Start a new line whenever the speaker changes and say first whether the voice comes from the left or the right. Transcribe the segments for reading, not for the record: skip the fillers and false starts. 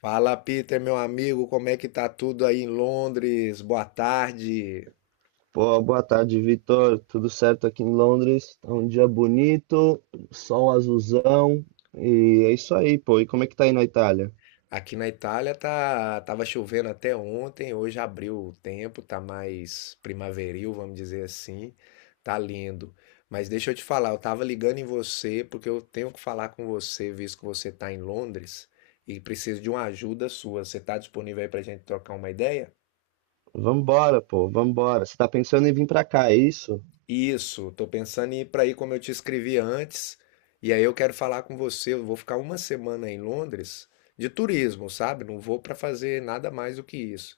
left: Fala, Peter, meu amigo, como é que tá tudo aí em Londres? Boa tarde.
right: Pô, boa tarde, Vitor. Tudo certo aqui em Londres? É um dia bonito, sol azulzão, e é isso aí, pô. E como é que tá aí na Itália?
left: Aqui na Itália tá, tava chovendo até ontem, hoje abriu o tempo, tá mais primaveril, vamos dizer assim. Tá lindo. Mas deixa eu te falar, eu tava ligando em você porque eu tenho que falar com você, visto que você tá em Londres e preciso de uma ajuda sua. Você tá disponível aí pra gente trocar uma ideia?
right: Vambora, pô, vambora. Você tá pensando em vir pra cá, é isso?
left: Isso, tô pensando em ir para aí como eu te escrevi antes. E aí eu quero falar com você. Eu vou ficar uma semana em Londres de turismo, sabe? Não vou para fazer nada mais do que isso.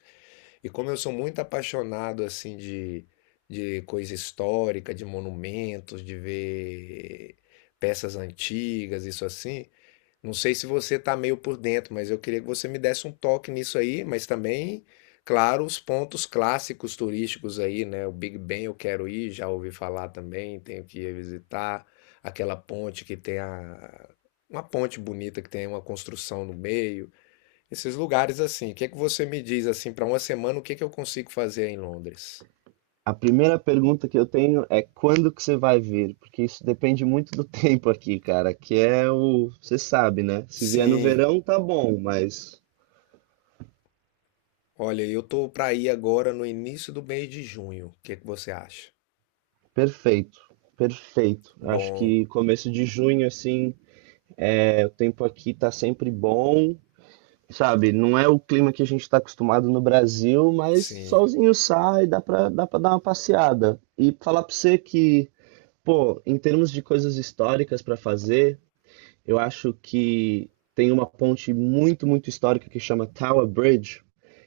left: E como eu sou muito apaixonado assim de coisa histórica, de monumentos, de ver peças antigas, isso assim, não sei se você está meio por dentro, mas eu queria que você me desse um toque nisso aí, mas também, claro, os pontos clássicos turísticos aí, né? O Big Ben eu quero ir, já ouvi falar também, tenho que ir visitar aquela ponte que tem a uma ponte bonita que tem uma construção no meio, esses lugares assim. O que é que você me diz assim para uma semana, o que é que eu consigo fazer em Londres?
right: A primeira pergunta que eu tenho é quando que você vai vir? Porque isso depende muito do tempo aqui, cara, você sabe, né? Se vier no
left: Sim,
right: verão, tá bom, mas
left: olha, eu tô para ir agora no início do mês de junho. O que é que você acha?
right: perfeito, perfeito. Acho
left: Bom,
right: que começo de junho, assim, o tempo aqui tá sempre bom. Sabe, não é o clima que a gente está acostumado no Brasil, mas
left: sim.
right: solzinho sai, dá pra dar uma passeada. E falar pra você que, pô, em termos de coisas históricas para fazer, eu acho que tem uma ponte muito, muito histórica que chama Tower Bridge.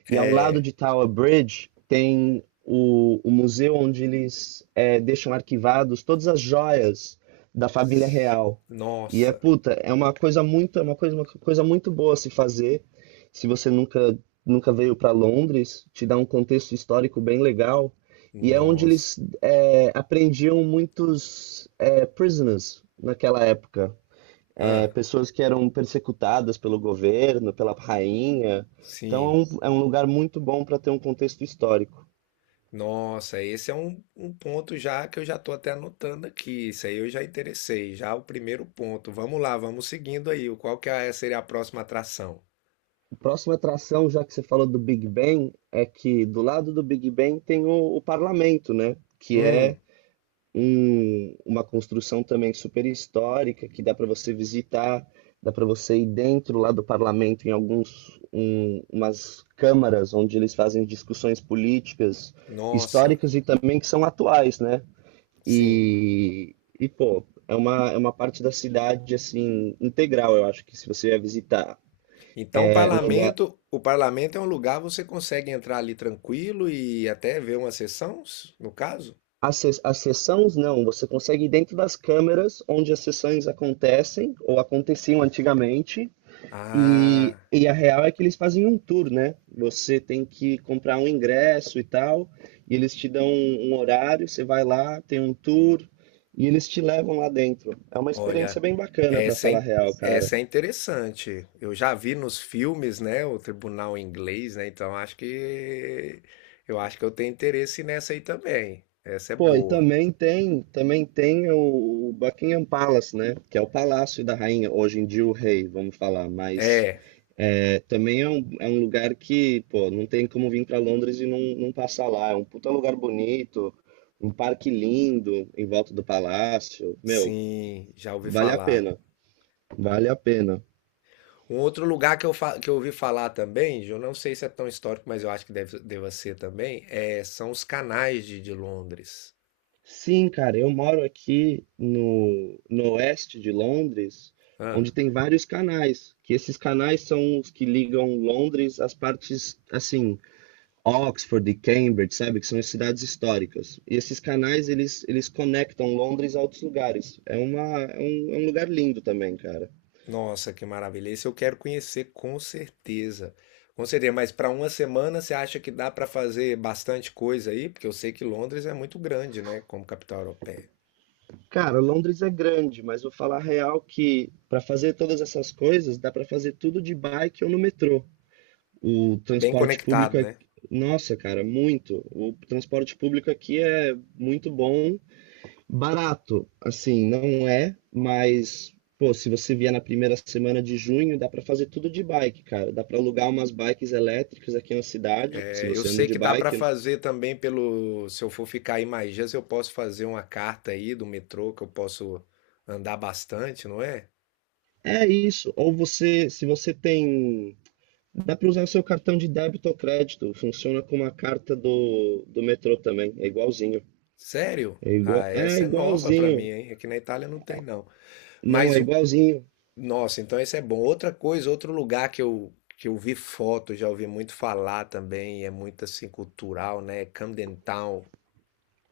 right: E ao lado
left: É.
right: de Tower Bridge tem o museu onde eles deixam arquivados todas as joias da família real. E é
left: Nossa,
right: puta, uma coisa muito boa a se fazer. Se você nunca, nunca veio para Londres, te dá um contexto histórico bem legal. E é onde
left: nossa.
right: eles apreendiam muitos prisoners naquela época
left: Ah,
right: pessoas que eram persecutadas pelo governo, pela rainha. Então é
left: sim.
right: um, é um lugar muito bom para ter um contexto histórico.
left: Nossa, esse é um ponto já que eu já tô até anotando aqui. Isso aí eu já interessei, já o primeiro ponto. Vamos lá, vamos seguindo aí. O Qual que é- Seria a próxima atração?
right: A próxima atração, já que você falou do Big Ben, é que do lado do Big Ben tem o parlamento, né? Que é
left: Hum,
right: uma construção também super histórica, que dá para você visitar, dá para você ir dentro lá do parlamento em umas câmaras onde eles fazem discussões políticas,
left: nossa,
right: históricas e também que são atuais, né?
left: sim.
right: E pô, é uma parte da cidade, assim, integral, eu acho que se você vai visitar.
left: Então,
right: É um lugar.
left: o parlamento é um lugar você consegue entrar ali tranquilo e até ver uma sessão, no caso?
right: As sessões, não, você consegue ir dentro das câmeras onde as sessões acontecem, ou aconteciam antigamente.
left: Ah.
right: E a real é que eles fazem um tour, né? Você tem que comprar um ingresso e tal, e eles te dão um horário, você vai lá, tem um tour, e eles te levam lá dentro. É uma experiência
left: Olha,
right: bem bacana, pra
left: essa é,
right: falar a
left: in-
right: real, cara.
left: essa é interessante. Eu já vi nos filmes, né, o tribunal inglês, né? Então acho que eu tenho interesse nessa aí também. Essa é
right: Pô, e
left: boa.
right: também tem o Buckingham Palace, né? Que é o palácio da rainha, hoje em dia o rei, vamos falar, mas
left: É,
right: também é um lugar que, pô, não tem como vir para Londres e não passar lá. É um puta lugar bonito, um parque lindo em volta do palácio. Meu,
left: sim, já ouvi
right: vale a
left: falar.
right: pena, vale a pena.
left: Um outro lugar que que eu ouvi falar também, eu não sei se é tão histórico, mas eu acho que deve, deva ser também, é, são os canais de Londres.
right: Sim, cara, eu moro aqui no oeste de Londres, onde tem vários canais, que esses canais são os que ligam Londres às partes, assim, Oxford e Cambridge, sabe, que são as cidades históricas. E esses canais, eles conectam Londres a outros lugares. É um lugar lindo também, cara.
left: Nossa, que maravilha. Esse eu quero conhecer com certeza. Com certeza, mas para uma semana você acha que dá para fazer bastante coisa aí? Porque eu sei que Londres é muito grande, né, como capital europeia.
right: Cara, Londres é grande, mas vou falar a real que para fazer todas essas coisas, dá para fazer tudo de bike ou no metrô. O
left: Bem
right: transporte público,
left: conectado, né?
right: nossa, cara, muito. O transporte público aqui é muito bom, barato, assim, não é, mas pô, se você vier na primeira semana de junho, dá pra fazer tudo de bike, cara. Dá pra alugar umas bikes elétricas aqui na cidade, se
left: É, eu
right: você anda
left: sei
right: de
left: que dá para
right: bike.
left: fazer também pelo, se eu for ficar aí mais dias, eu posso fazer uma carta aí do metrô que eu posso andar bastante, não é?
right: É isso. Ou você, se você tem, dá pra usar o seu cartão de débito ou crédito. Funciona como a carta do metrô também, é igualzinho.
left: Sério? Ah,
right: É
left: essa é nova para mim,
right: igualzinho.
left: hein? Aqui na Itália não tem não.
right: Não,
left: Mas
right: é igualzinho.
left: nossa, então esse é bom. Outra coisa, outro lugar que eu vi foto, já ouvi muito falar também, e é muito assim cultural, né? Camden Town.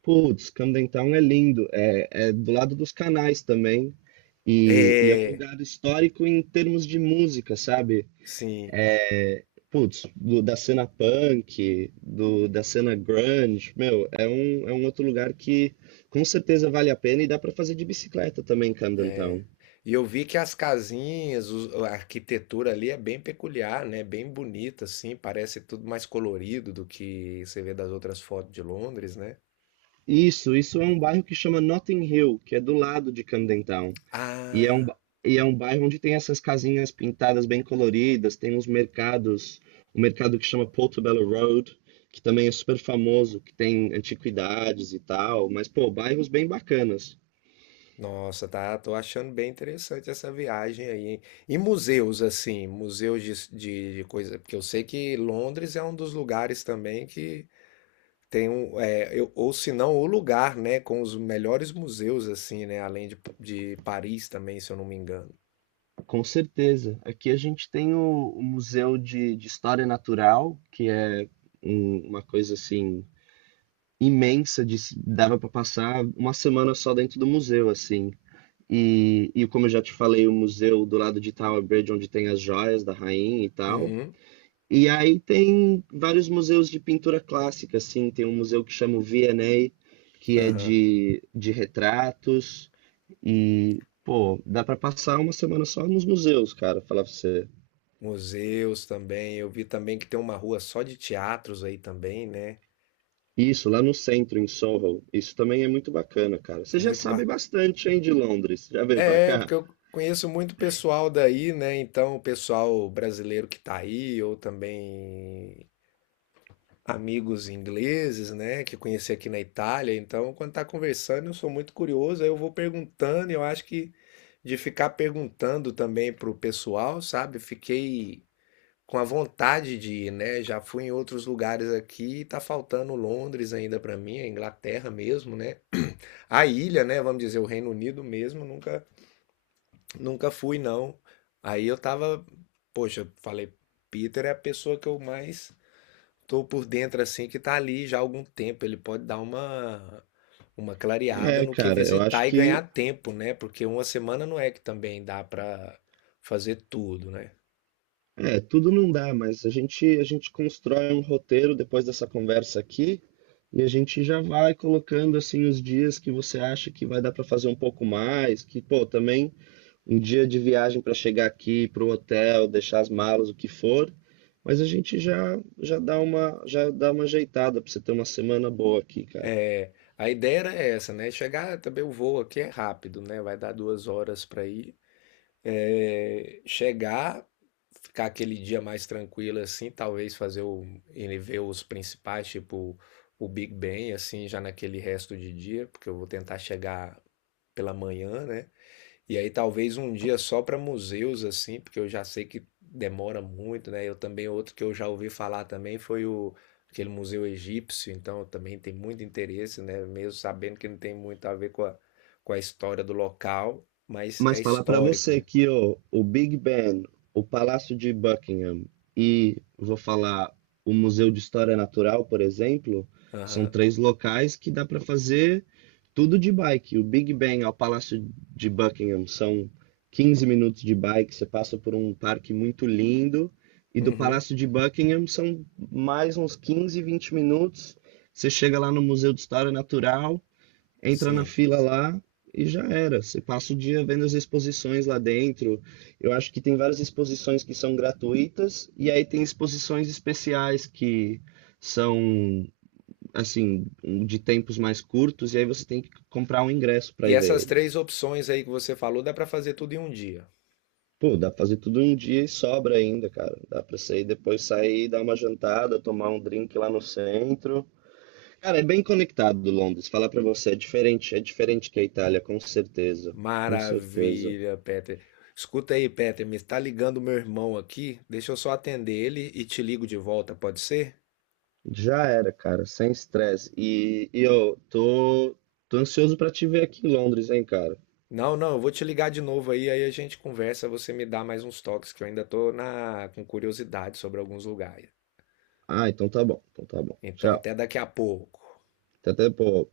right: Putz, Camden Town é lindo, é do lado dos canais também, e é um
left: É,
right: lugar histórico em termos de música, sabe?
left: sim.
right: É, Putz, da cena punk, da cena grunge, meu, é um outro lugar que com certeza vale a pena e dá pra fazer de bicicleta também em Camden Town.
left: E eu vi que as casinhas, a arquitetura ali é bem peculiar, né? Bem bonita, assim, parece tudo mais colorido do que você vê das outras fotos de Londres, né?
right: Isso é um bairro que chama Notting Hill, que é do lado de Camden Town. E é um,
left: Ah.
right: ba- e é um bairro onde tem essas casinhas pintadas bem coloridas, tem uns mercados, um mercado que chama Portobello Road, que também é super famoso, que tem antiguidades e tal, mas pô, bairros bem bacanas.
left: Nossa, tá, tô achando bem interessante essa viagem aí, hein? E museus, assim, museus de coisa, porque eu sei que Londres é um dos lugares também que tem um, é, ou se não, o lugar, né, com os melhores museus, assim, né, além de Paris também, se eu não me engano.
right: Com certeza. Aqui a gente tem o Museu de História Natural, que é uma coisa assim imensa, de, se- dava para passar uma semana só dentro do museu, assim. E como eu já te falei, o museu do lado de Tower Bridge, onde tem as joias da rainha e tal.
left: Uhum,
right: E aí tem vários museus de pintura clássica, assim, tem um museu que chama o V&A, que é
left: aham.
right: de retratos, e, pô, dá pra passar uma semana só nos museus, cara, falar pra você.
left: Museus também, eu vi também que tem uma rua só de teatros aí também, né?
right: Isso, lá no centro, em Soho, isso também é muito bacana, cara. Você já
left: Muito
right: sabe
left: bacana.
right: bastante, hein, de Londres, já veio pra
left: É, porque
right: cá?
left: eu conheço muito pessoal daí, né? Então, o pessoal brasileiro que tá aí, ou também amigos ingleses, né? Que eu conheci aqui na Itália. Então, quando tá conversando, eu sou muito curioso, aí eu vou perguntando, e eu acho que de ficar perguntando também pro pessoal, sabe? Fiquei com a vontade de ir, né? Já fui em outros lugares aqui, e tá faltando Londres ainda pra mim, a Inglaterra mesmo, né? A ilha, né? Vamos dizer, o Reino Unido mesmo, nunca. Nunca fui, não. Aí eu tava, poxa, falei, Peter é a pessoa que eu mais tô por dentro, assim, que tá ali já há algum tempo. Ele pode dar uma clareada
right: É,
left: no que
right: cara, eu acho
left: visitar e
right: que.
left: ganhar tempo, né? Porque uma semana não é que também dá pra fazer tudo, né?
right: É, tudo não dá, mas a gente constrói um roteiro depois dessa conversa aqui e a gente já vai colocando assim os dias que você acha que vai dar para fazer um pouco mais, que pô, também um dia de viagem para chegar aqui para o hotel, deixar as malas, o que for, mas a gente já dá uma ajeitada para você ter uma semana boa aqui, cara.
left: É, a ideia era essa, né? Chegar também o voo aqui é rápido, né? Vai dar 2 horas pra ir. É, chegar, ficar aquele dia mais tranquilo assim, talvez fazer ele ver os principais, tipo o Big Ben, assim, já naquele resto de dia, porque eu vou tentar chegar pela manhã, né? E aí talvez um dia só para museus, assim, porque eu já sei que demora muito, né? Eu também, outro que eu já ouvi falar também foi o aquele museu egípcio, então eu também tem muito interesse, né? Mesmo sabendo que não tem muito a ver com com a história do local, mas
right: Mas
left: é
right: falar para
left: histórico,
right: você
left: né?
right: que ó, o Big Ben, o Palácio de Buckingham e, vou falar, o Museu de História Natural, por exemplo, são
left: Aham.
right: três locais que dá para fazer tudo de bike. O Big Ben ao Palácio de Buckingham são 15 minutos de bike, você passa por um parque muito lindo. E do
left: Uhum.
right: Palácio de Buckingham são mais uns 15, 20 minutos. Você chega lá no Museu de História Natural, entra na
left: Sim.
right: fila lá e já era. Você passa o dia vendo as exposições lá dentro. Eu acho que tem várias exposições que são gratuitas e aí tem exposições especiais que são assim de tempos mais curtos e aí você tem que comprar um ingresso para
left: E
right: ir ver
left: essas
right: eles.
left: três opções aí que você falou, dá para fazer tudo em um dia.
right: Pô, dá pra fazer tudo em um dia e sobra ainda, cara. Dá pra sair depois sair, dar uma jantada, tomar um drink lá no centro. Cara, é bem conectado Londres. Falar pra você, é diferente que a Itália, com certeza. Com certeza.
left: Maravilha, Peter. Escuta aí, Peter, me está ligando meu irmão aqui. Deixa eu só atender ele e te ligo de volta, pode ser?
right: Já era, cara, sem estresse. E eu tô ansioso pra te ver aqui em Londres, hein, cara.
left: Não, não, eu vou te ligar de novo aí, aí a gente conversa, você me dá mais uns toques que eu ainda tô na com curiosidade sobre alguns lugares.
right: Ah, então tá bom, então tá bom.
left: Então
right: Tchau.
left: até daqui a pouco.
right: Até depois.